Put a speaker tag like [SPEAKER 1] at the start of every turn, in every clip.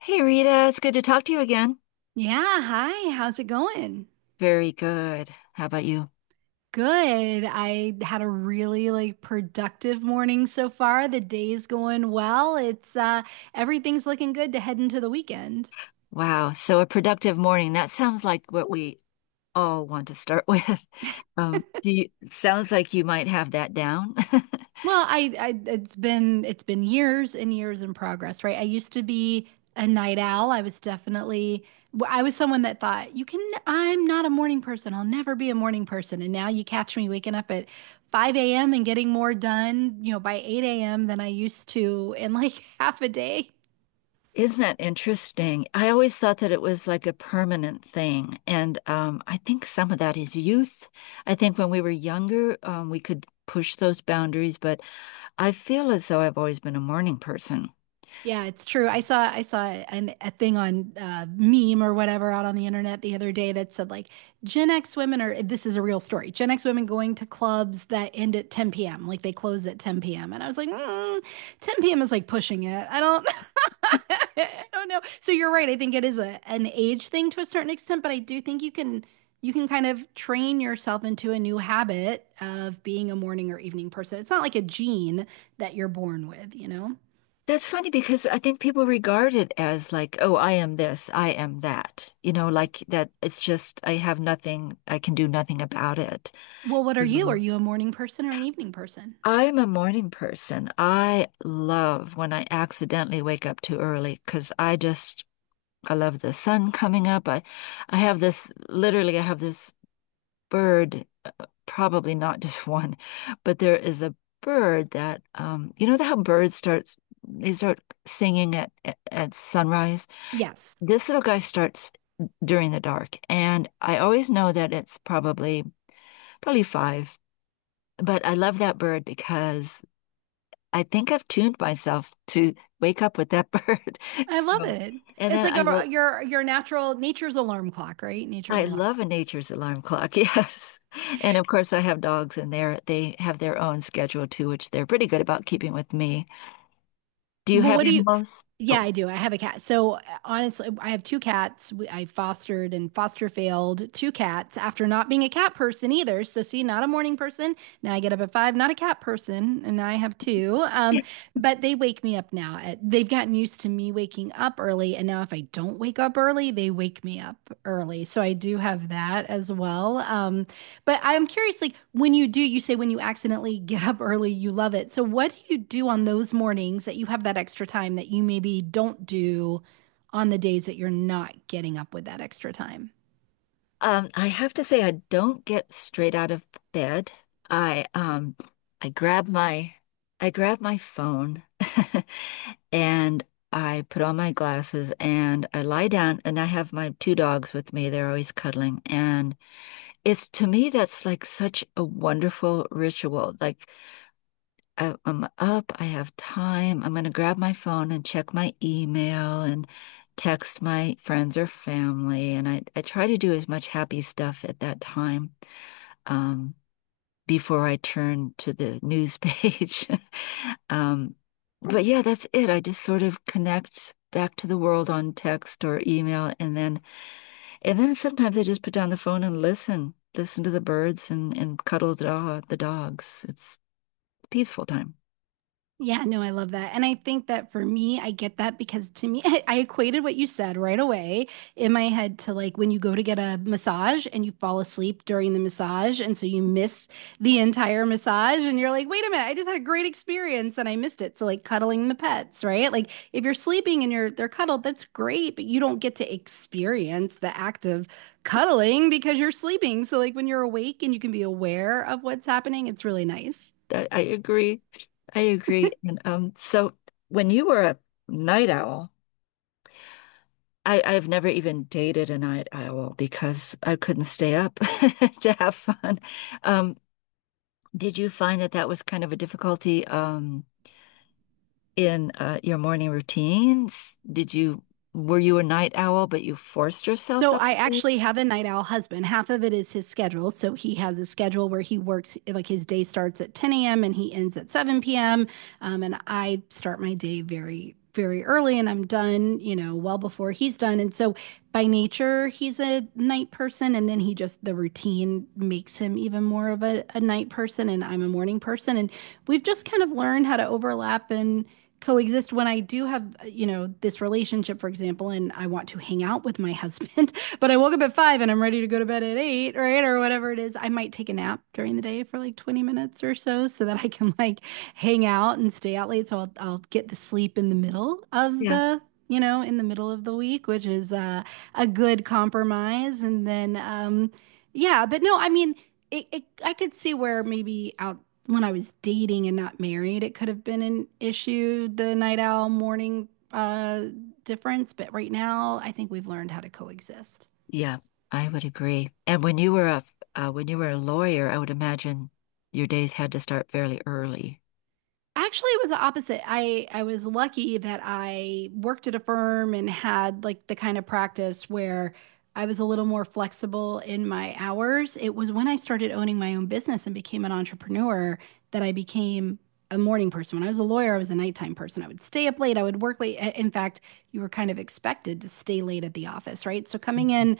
[SPEAKER 1] Hey Rita, it's good to talk to you again.
[SPEAKER 2] Yeah, hi. How's it going?
[SPEAKER 1] Very good. How about you?
[SPEAKER 2] Good. I had a really like productive morning so far. The day's going well. It's everything's looking good to head into the weekend.
[SPEAKER 1] Wow, so a productive morning. That sounds like what we all want to start with. Sounds like you might have that down.
[SPEAKER 2] Well, I it's been years and years in progress, right? I used to be a night owl. I was definitely I was someone that thought, you can I'm not a morning person. I'll never be a morning person. And now you catch me waking up at 5 a.m. and getting more done, you know, by 8 a.m. than I used to in like half a day.
[SPEAKER 1] Isn't that interesting? I always thought that it was like a permanent thing. And I think some of that is youth. I think when we were younger, we could push those boundaries, but I feel as though I've always been a morning person.
[SPEAKER 2] Yeah, it's true. I saw a thing on meme or whatever out on the internet the other day that said like Gen X women are this is a real story. Gen X women going to clubs that end at 10 p.m., like they close at 10 p.m. And I was like, mm, 10 p.m. is like pushing it. I don't I don't know. So you're right. I think it is a an age thing to a certain extent, but I do think you can kind of train yourself into a new habit of being a morning or evening person. It's not like a gene that you're born with, you know?
[SPEAKER 1] That's funny because I think people regard it as like, oh, I am this, I am that. You know, like that it's just I have nothing, I can do nothing about it.
[SPEAKER 2] Well, what are you? Are
[SPEAKER 1] Mhm.
[SPEAKER 2] you a morning person or an evening person?
[SPEAKER 1] I'm a morning person. I love when I accidentally wake up too early because I just I love the sun coming up. I have this literally I have this bird, probably not just one, but there is a bird that you know how birds start they start singing at sunrise?
[SPEAKER 2] Yes.
[SPEAKER 1] This little guy starts during the dark, and I always know that it's probably five. But I love that bird because I think I've tuned myself to wake up with that bird.
[SPEAKER 2] I love
[SPEAKER 1] So,
[SPEAKER 2] it.
[SPEAKER 1] and
[SPEAKER 2] It's
[SPEAKER 1] then
[SPEAKER 2] like
[SPEAKER 1] I will.
[SPEAKER 2] a your natural nature's alarm clock, right? Nature's
[SPEAKER 1] I
[SPEAKER 2] alarm.
[SPEAKER 1] love a nature's alarm clock. Yes. And of course, I have dogs, and they have their own schedule too, which they're pretty good about keeping with me. Do you
[SPEAKER 2] Well,
[SPEAKER 1] have
[SPEAKER 2] what do you
[SPEAKER 1] animals? Oh,
[SPEAKER 2] Yeah, I do. I have a cat. So honestly, I have two cats. We- I fostered and foster failed two cats after not being a cat person either. So see, not a morning person. Now I get up at five, not a cat person, and now I have two. But they wake me up now. They've gotten used to me waking up early, and now if I don't wake up early, they wake me up early. So I do have that as well. But I'm curious, like when you do, you say when you accidentally get up early, you love it. So what do you do on those mornings that you have that extra time that you maybe don't do on the days that you're not getting up with that extra time?
[SPEAKER 1] I have to say, I don't get straight out of bed. I um, I grab my, I grab my phone, and I put on my glasses and I lie down and I have my two dogs with me. They're always cuddling. And it's to me, that's like such a wonderful ritual. Like I'm up, I have time. I'm going to grab my phone and check my email and text my friends or family. And I try to do as much happy stuff at that time. Um, Before I turn to the news page. Um, but yeah, that's it. I just sort of connect back to the world on text or email, and then sometimes I just put down the phone and listen, listen to the birds and cuddle the dog, the dogs. It's a peaceful time.
[SPEAKER 2] Yeah, no, I love that. And I think that for me, I get that because to me, I equated what you said right away in my head to like when you go to get a massage and you fall asleep during the massage. And so you miss the entire massage and you're like, wait a minute, I just had a great experience and I missed it. So like cuddling the pets, right? Like if you're sleeping and you're they're cuddled, that's great, but you don't get to experience the act of cuddling because you're sleeping. So like when you're awake and you can be aware of what's happening, it's really nice.
[SPEAKER 1] I agree. I agree. And so when you were a night owl, I've never even dated a night owl because I couldn't stay up to have fun. Um, did you find that that was kind of a difficulty in your morning routines? Did you Were you a night owl, but you forced yourself
[SPEAKER 2] So
[SPEAKER 1] up
[SPEAKER 2] I
[SPEAKER 1] to
[SPEAKER 2] actually
[SPEAKER 1] bed?
[SPEAKER 2] have a night owl husband. Half of it is his schedule. So he has a schedule where he works, like his day starts at 10 a.m. and he ends at 7 p.m. And I start my day very, very early and I'm done, you know, well before he's done. And so by nature, he's a night person. And then he just, the routine makes him even more of a night person. And I'm a morning person. And we've just kind of learned how to overlap and coexist when I do have, you know, this relationship, for example, and I want to hang out with my husband, but I woke up at five and I'm ready to go to bed at eight, right? Or whatever it is. I might take a nap during the day for like 20 minutes or so so that I can like hang out and stay out late. So I'll get the sleep in the middle of
[SPEAKER 1] Yeah,
[SPEAKER 2] the you know, in the middle of the week, which is a good compromise. And then, yeah, but no, I mean, it I could see where maybe out when I was dating and not married, it could have been an issue, the night owl morning difference, but right now I think we've learned how to coexist.
[SPEAKER 1] yeah, I would agree. And when you were a when you were a lawyer, I would imagine your days had to start fairly early.
[SPEAKER 2] Actually, it was the opposite. I was lucky that I worked at a firm and had like the kind of practice where I was a little more flexible in my hours. It was when I started owning my own business and became an entrepreneur that I became a morning person. When I was a lawyer, I was a nighttime person. I would stay up late, I would work late. In fact, you were kind of expected to stay late at the office, right? So coming in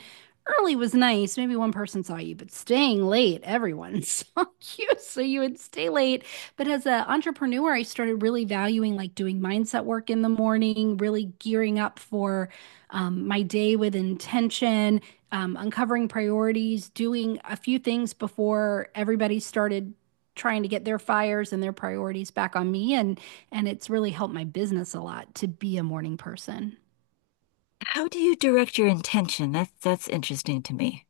[SPEAKER 2] early was nice. Maybe one person saw you, but staying late, everyone saw you. So you would stay late but as an entrepreneur, I started really valuing like doing mindset work in the morning, really gearing up for my day with intention, uncovering priorities, doing a few things before everybody started trying to get their fires and their priorities back on me. And it's really helped my business a lot to be a morning person.
[SPEAKER 1] How do you direct your intention? That's interesting to me.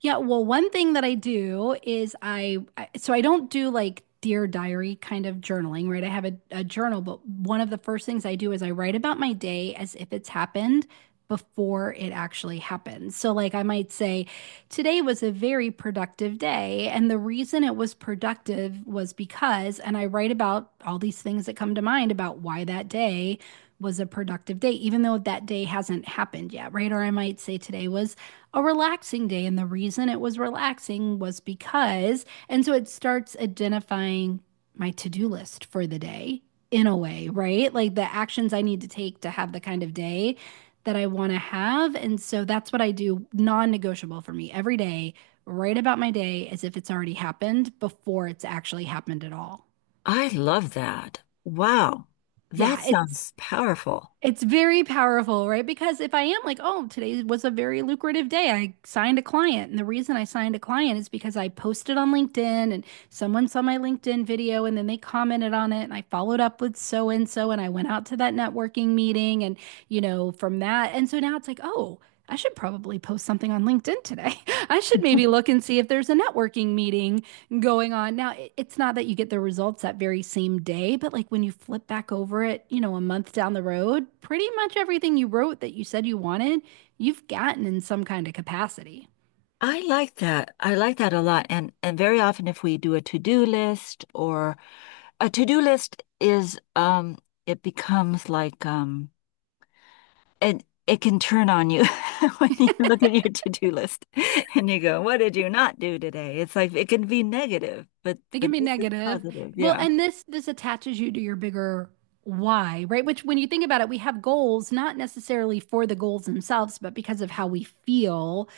[SPEAKER 2] Yeah, well, one thing that I do is I don't do like Dear Diary kind of journaling, right? I have a journal, but one of the first things I do is I write about my day as if it's happened before it actually happens. So, like, I might say, today was a very productive day. And the reason it was productive was because, and I write about all these things that come to mind about why that day was a productive day, even though that day hasn't happened yet, right? Or I might say, today was a relaxing day. And the reason it was relaxing was because, and so it starts identifying my to do list for the day in a way, right? Like the actions I need to take to have the kind of day that I want to have. And so that's what I do, non negotiable for me every day, write about my day as if it's already happened before it's actually happened at all.
[SPEAKER 1] I love that. Wow. That
[SPEAKER 2] Yeah, it's
[SPEAKER 1] sounds powerful.
[SPEAKER 2] It's very powerful, right? Because if I am like, oh, today was a very lucrative day, I signed a client. And the reason I signed a client is because I posted on LinkedIn and someone saw my LinkedIn video and then they commented on it. And I followed up with so and so and I went out to that networking meeting and, you know, from that. And so now it's like, oh, I should probably post something on LinkedIn today. I should maybe look and see if there's a networking meeting going on. Now, it's not that you get the results that very same day, but like when you flip back over it, you know, a month down the road, pretty much everything you wrote that you said you wanted, you've gotten in some kind of capacity.
[SPEAKER 1] I like that. I like that a lot. And very often if we do a to-do list or a to-do list is it becomes like it it can turn on you when you look at your to-do list and you go, what did you not do today? It's like it can be negative,
[SPEAKER 2] It can
[SPEAKER 1] but
[SPEAKER 2] be
[SPEAKER 1] this is
[SPEAKER 2] negative.
[SPEAKER 1] positive.
[SPEAKER 2] Well,
[SPEAKER 1] Yeah.
[SPEAKER 2] and this attaches you to your bigger why, right? Which when you think about it, we have goals not necessarily for the goals themselves, but because of how we feel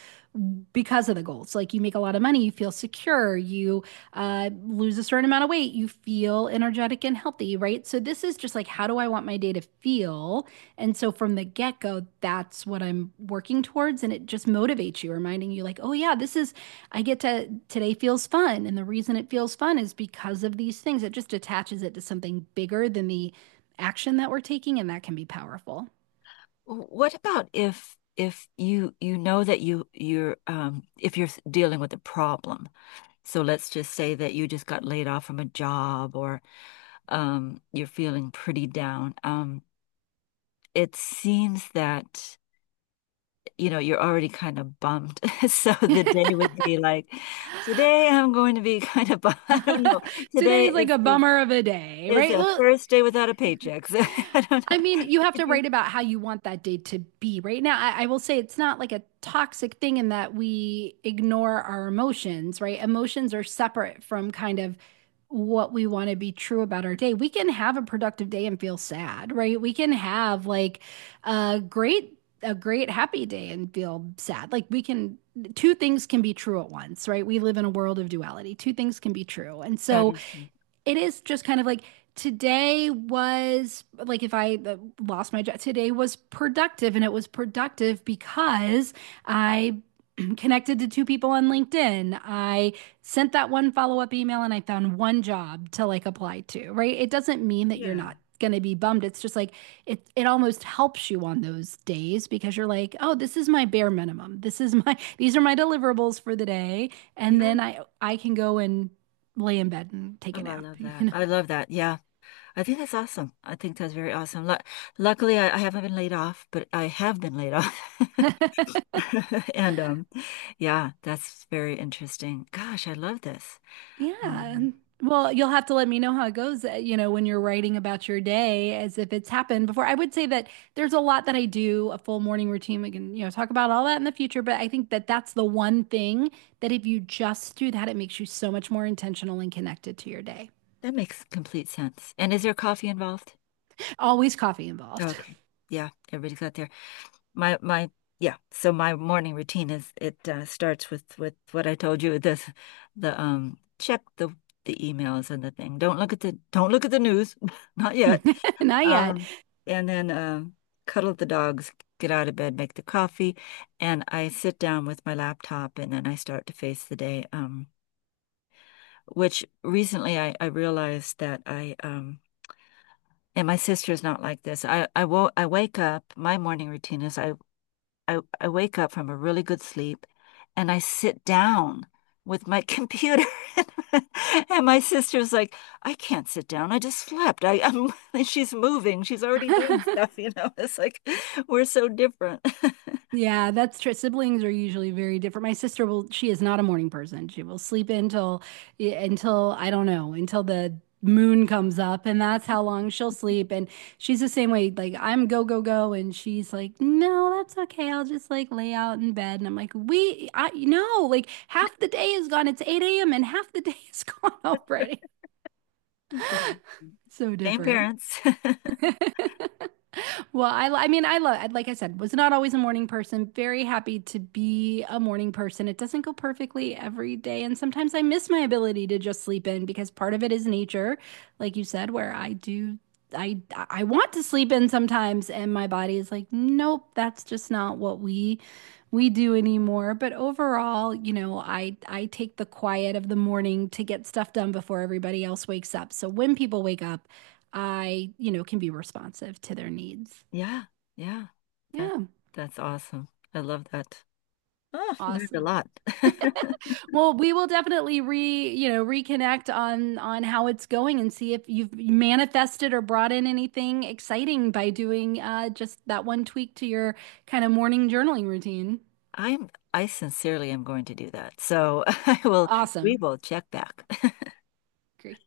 [SPEAKER 2] because of the goals. Like you make a lot of money, you feel secure, you lose a certain amount of weight, you feel energetic and healthy, right? So this is just like, how do I want my day to feel? And so from the get-go, that's what I'm working towards. And it just motivates you, reminding you, like, oh, yeah, this is, I get to, today feels fun. And the reason it feels fun is because of these things. It just attaches it to something bigger than the action that we're taking. And that can be powerful.
[SPEAKER 1] What about if you you know that you you're if you're dealing with a problem. So let's just say that you just got laid off from a job or you're feeling pretty down. It seems that, you know, you're already kind of bummed. So the day would be like, today I'm going to be kind of bummed. I don't know. Today
[SPEAKER 2] Today's like a
[SPEAKER 1] is
[SPEAKER 2] bummer of a day,
[SPEAKER 1] is
[SPEAKER 2] right?
[SPEAKER 1] a
[SPEAKER 2] Well,
[SPEAKER 1] first day without a paycheck. So I don't know.
[SPEAKER 2] I mean, you have to
[SPEAKER 1] Could you?
[SPEAKER 2] write about how you want that day to be right now. I will say it's not like a toxic thing in that we ignore our emotions, right? Emotions are separate from kind of what we want to be true about our day. We can have a productive day and feel sad, right? We can have like a great, a great happy day and feel sad. Like we can, two things can be true at once, right? We live in a world of duality. Two things can be true. And
[SPEAKER 1] That
[SPEAKER 2] so,
[SPEAKER 1] is true.
[SPEAKER 2] it is just kind of like today was like if I lost my job, today was productive, and it was productive because I connected to two people on LinkedIn. I sent that one follow-up email and I found one job to like apply to, right? It doesn't mean that you're
[SPEAKER 1] Yeah.
[SPEAKER 2] not going to be bummed. It's just like it almost helps you on those days because you're like, "Oh, this is my bare minimum. This is my these are my deliverables for the day." And
[SPEAKER 1] Yeah.
[SPEAKER 2] then I can go and lay in bed and take a
[SPEAKER 1] Oh, I
[SPEAKER 2] nap,
[SPEAKER 1] love
[SPEAKER 2] you
[SPEAKER 1] that.
[SPEAKER 2] know?
[SPEAKER 1] I love that. Yeah. I think that's awesome. I think that's very awesome. Lu luckily, I haven't been laid off, but I have been laid off. And yeah, that's very interesting. Gosh, I love this.
[SPEAKER 2] Yeah.
[SPEAKER 1] Um,
[SPEAKER 2] Well, you'll have to let me know how it goes, you know, when you're writing about your day as if it's happened before. I would say that there's a lot that I do, a full morning routine. We can, you know, talk about all that in the future, but I think that that's the one thing that if you just do that, it makes you so much more intentional and connected to your day.
[SPEAKER 1] that makes complete sense. And is there coffee involved?
[SPEAKER 2] Always coffee involved.
[SPEAKER 1] Okay. Yeah, everybody's got there. My my yeah, so my morning routine is it starts with what I told you, this the check the emails and the thing. Don't look at the don't look at the news. Not yet.
[SPEAKER 2] Not yet.
[SPEAKER 1] Um, and then cuddle the dogs, get out of bed, make the coffee, and I sit down with my laptop and then I start to face the day. Which recently I realized that I and my sister's not like this. I wake up, my morning routine is I wake up from a really good sleep and I sit down with my computer. And my sister's like, I can't sit down. I just slept. And she's moving. She's already doing stuff, you know. It's like we're so different.
[SPEAKER 2] Yeah, that's true. Siblings are usually very different. My sister will, she is not a morning person. She will sleep until, yeah, until I don't know, until the moon comes up, and that's how long she'll sleep. And she's the same way. Like I'm go go go, and she's like, no, that's okay. I'll just like lay out in bed. And I'm like, we, I no, like half the day is gone. It's 8 a.m. and half the day is gone already. So
[SPEAKER 1] Same
[SPEAKER 2] different.
[SPEAKER 1] parents.
[SPEAKER 2] Well, I mean, I love, like I said, was not always a morning person. Very happy to be a morning person. It doesn't go perfectly every day. And sometimes I miss my ability to just sleep in because part of it is nature, like you said, where I do, I, I want to sleep in sometimes. And my body is like, nope, that's just not what we do anymore. But overall, you know, I take the quiet of the morning to get stuff done before everybody else wakes up. So when people wake up, I, you know, can be responsive to their needs.
[SPEAKER 1] Yeah, yeah. That
[SPEAKER 2] Yeah,
[SPEAKER 1] that's awesome. I love that. Oh, learned a
[SPEAKER 2] awesome.
[SPEAKER 1] lot.
[SPEAKER 2] Well, we will definitely you know, reconnect on how it's going and see if you've manifested or brought in anything exciting by doing just that one tweak to your kind of morning journaling routine.
[SPEAKER 1] I sincerely am going to do that. So I will we
[SPEAKER 2] Awesome.
[SPEAKER 1] will check back.
[SPEAKER 2] Great.